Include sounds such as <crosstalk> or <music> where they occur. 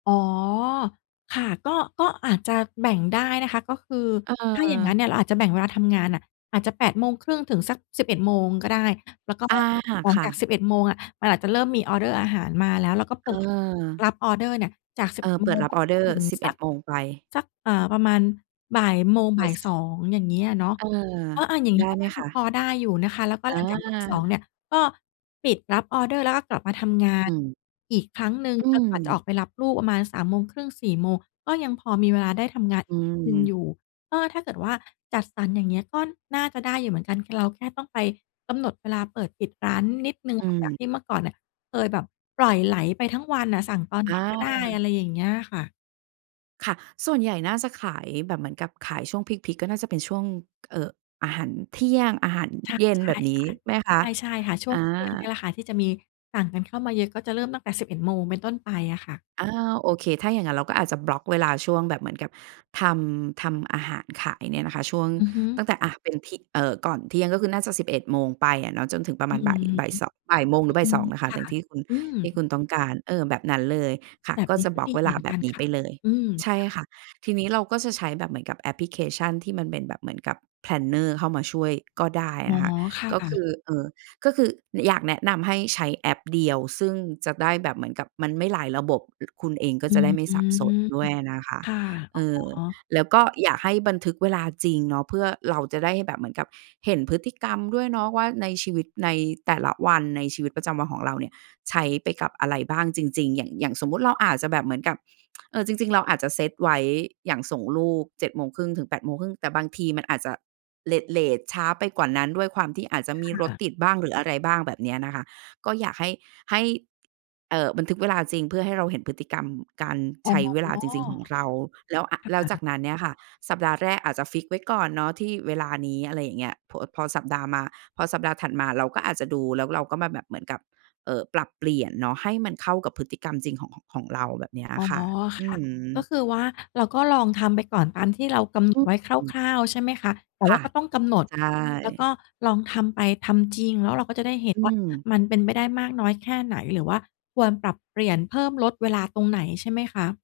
อ๋อ ค่ะ ก็ ก็อาจจะแบ่งได้นะคะ ก็คือ เถ้าอย่างงั้นเออ นี่ย เราอาจจะแบ่งเวลาทำงานน่ะ อาจจะ 8:30 ถึงสัก 11:00 ก็ได้ แล้วก็อา หลัคง่จาะ ก 11:00 อะ มันอาจจะเริ่มมีออร์เดอร์อาหารมาแล้ว เราก็เปิดเออ รับออร์เดอร์เนี่ย จาก สิเบอเอ็อ ดเปโมิดง รัไบปออร์เดจอนร์ ถึงสิบเสอ็ัดก โมง ไป สัก เอ่อ ประมาณ บ่ายโมงไป บ่ายซ สอง อย่างงี้อะเนาะ เออ เออ อา อย่างไงดี้้ ก็ไหมน่าคจะะ? พอได้อยู่นะคะ แล้วก็อหลังจาก 14:00 เา นี่ย ก็ปิดรับออร์เดอร์ แล้วก็กลับมาทำงาอนืม อีกครั้งหนึ่ง อืจนกว่าจะออม กไปรับลูกประมาณ 15:30 16:00 ก็ยังพอมีเวลาได้ทำงานออืีกนิดหนึ่งม อยู่ ก็ถ้าเกิดว่าจัดสรรอย่างเงี้ย ก็น่าจะได้อยู่เหมือนกัน คือเราแค่ต้องไปกำหนดเวลาเปิดปิดร้านนิดหนึ่งอืค่ะ จากม ที่เมื่อก่อนเนี่ย เคยแบบปล่อยไหลไปทั้งวันอะสั่งตอนอไหนก็ได้ า อะไรอย่างเงี้ยค่ะ ค่ะ ส่วนใหญ่น่าจะขายแบบเหมือนกับขายช่วงพีก ๆ ก็น่าจะเป็นช่วง เอ่อ อาหารเที่ยง อาหารใช่ เย็นใช่แบบนี้ค่ะ ไหมคะ? ใช่ ๆ ค่ะ ช่อวา ง ช่วงนี้แหละค่ะ ที่จะมีสั่งกันเข้ามาเยอะ ก็จะเริ่มตั้งแต่ 11:00 เป็นต้นไปอะค่ะ อา โอเค ถ้าอย่างงั้น เราก็อาจจะบล็อกเวลาช่วงแบบเหมือนกับทำ ทำอาหารขายเนี่ยนะคะ ช่วงอือฮึ ตั้งแต่ อะ เป็นที่ เอ่อ ก่อนเที่ยง ก็คือน่าจะ 11:00 ไปอะเนาะ จนถึงประอมืาณอ บ่าย บ่ายเสาะ 13 :00 หรือ บ่อาืยสออ ง นะคคะ ่อยะ ่างที่คุณ อืที่ม คุณต้องการ เออ แบบนั้นเลยค่ะ แบบก็นีจ้ะกบ็ล็อดกี เวเลหมาือนแบกับนนี้คไ่ปะ เลย อืม ใช่ค่ะ ค่ะ ทีนี้เราก็จะใช้แบบเหมือนกับแอปพลิเคชัน ที่มันเป็นแบบเหมือนกับ planner เข้ามาช่วยก็ได้อ๋อ นะคะ ค่ก็คืะ อ เอ่อ ก็คือ น อยากแนะนำให้ใช้แอปเดียว ซึ่งจะได้แบบเหมือนกับ มันไม่หลายระบบ อ คุณเองก็อืจะไดอ ้ไม่อืสับสม นด้วยอะนะคะ ค่ะ อเ๋ออ อ แล้วก็อยากให้บันทึกเวลาจริงเนาะ เพื่อเราจะได้แบบเหมือนกับเห็นพฤติกรรมด้วยเนาะว่า ในชีวิต ในแต่ละวันในชีวิตประจำวันของเราเนี่ย ใช้ไปกับอะไรบ้างจริง ๆ อย่าง อย่างสมมุติเราอาจจะแบบเหมือนกับ <tsk> เออ จริง ๆ เราอาจจะเซตไว้ อย่างส่งลูก 07:30-08:30 แต่บางทีมันอาจจะเลต ๆ ช้าไปกว่านั้น ด้วยความที่อาจจะมีรคถ่ะ ติดบ้างหรืออะไรบ้าง แบบเนี้ยนะคะ ก็อยากให้ ให้ เอ่อ บันทึกเวลาจริง เพื่อให้เราเห็นพฤติกรรมการอใ๋อ ช้เวลาจริง ๆ ของเรา แล้ว อะ ค่แล้วจากะ นั้นเนี่ยค่ะ สัปดาห์แรกอาจจะฟิกซ์ไว้ก่อนเนาะ ที่เวลานี้ อะไรอย่างเงี้ย พอ อ พอสัปดาห์มา พอสัปดาห์ถัดมา เราก็อาจจะดู แล้วเราก็มาแบบเหมือนกับ เอ่อ ปรับเปลี่ยนเนาะ ให้มันเข้ากับพฤติกรรมจริงของ ของ ของเรา แบบเนี้ยออ๋อ ะค่ะ คอื่ะ อฮก็ึ คือว่าเราก็ลองทำไปก่อนตามที่เรากำหนอืดอ ไว้อืม คร่าว ๆ ใช่ไหมคะ แต่คว่่าะ ก็ต้องกำหนดใชเนาะ แล้วก่ ็ลองทำไป ทำจริง แล้วเราก็จะได้เห็นอืว่าม มันเป็นไปได้มากน้อยแค่ไหน หรือว่าควรปรับเปลี่ยนเพิ่มลดเวลาตรงไหนใช่ไหมคะ?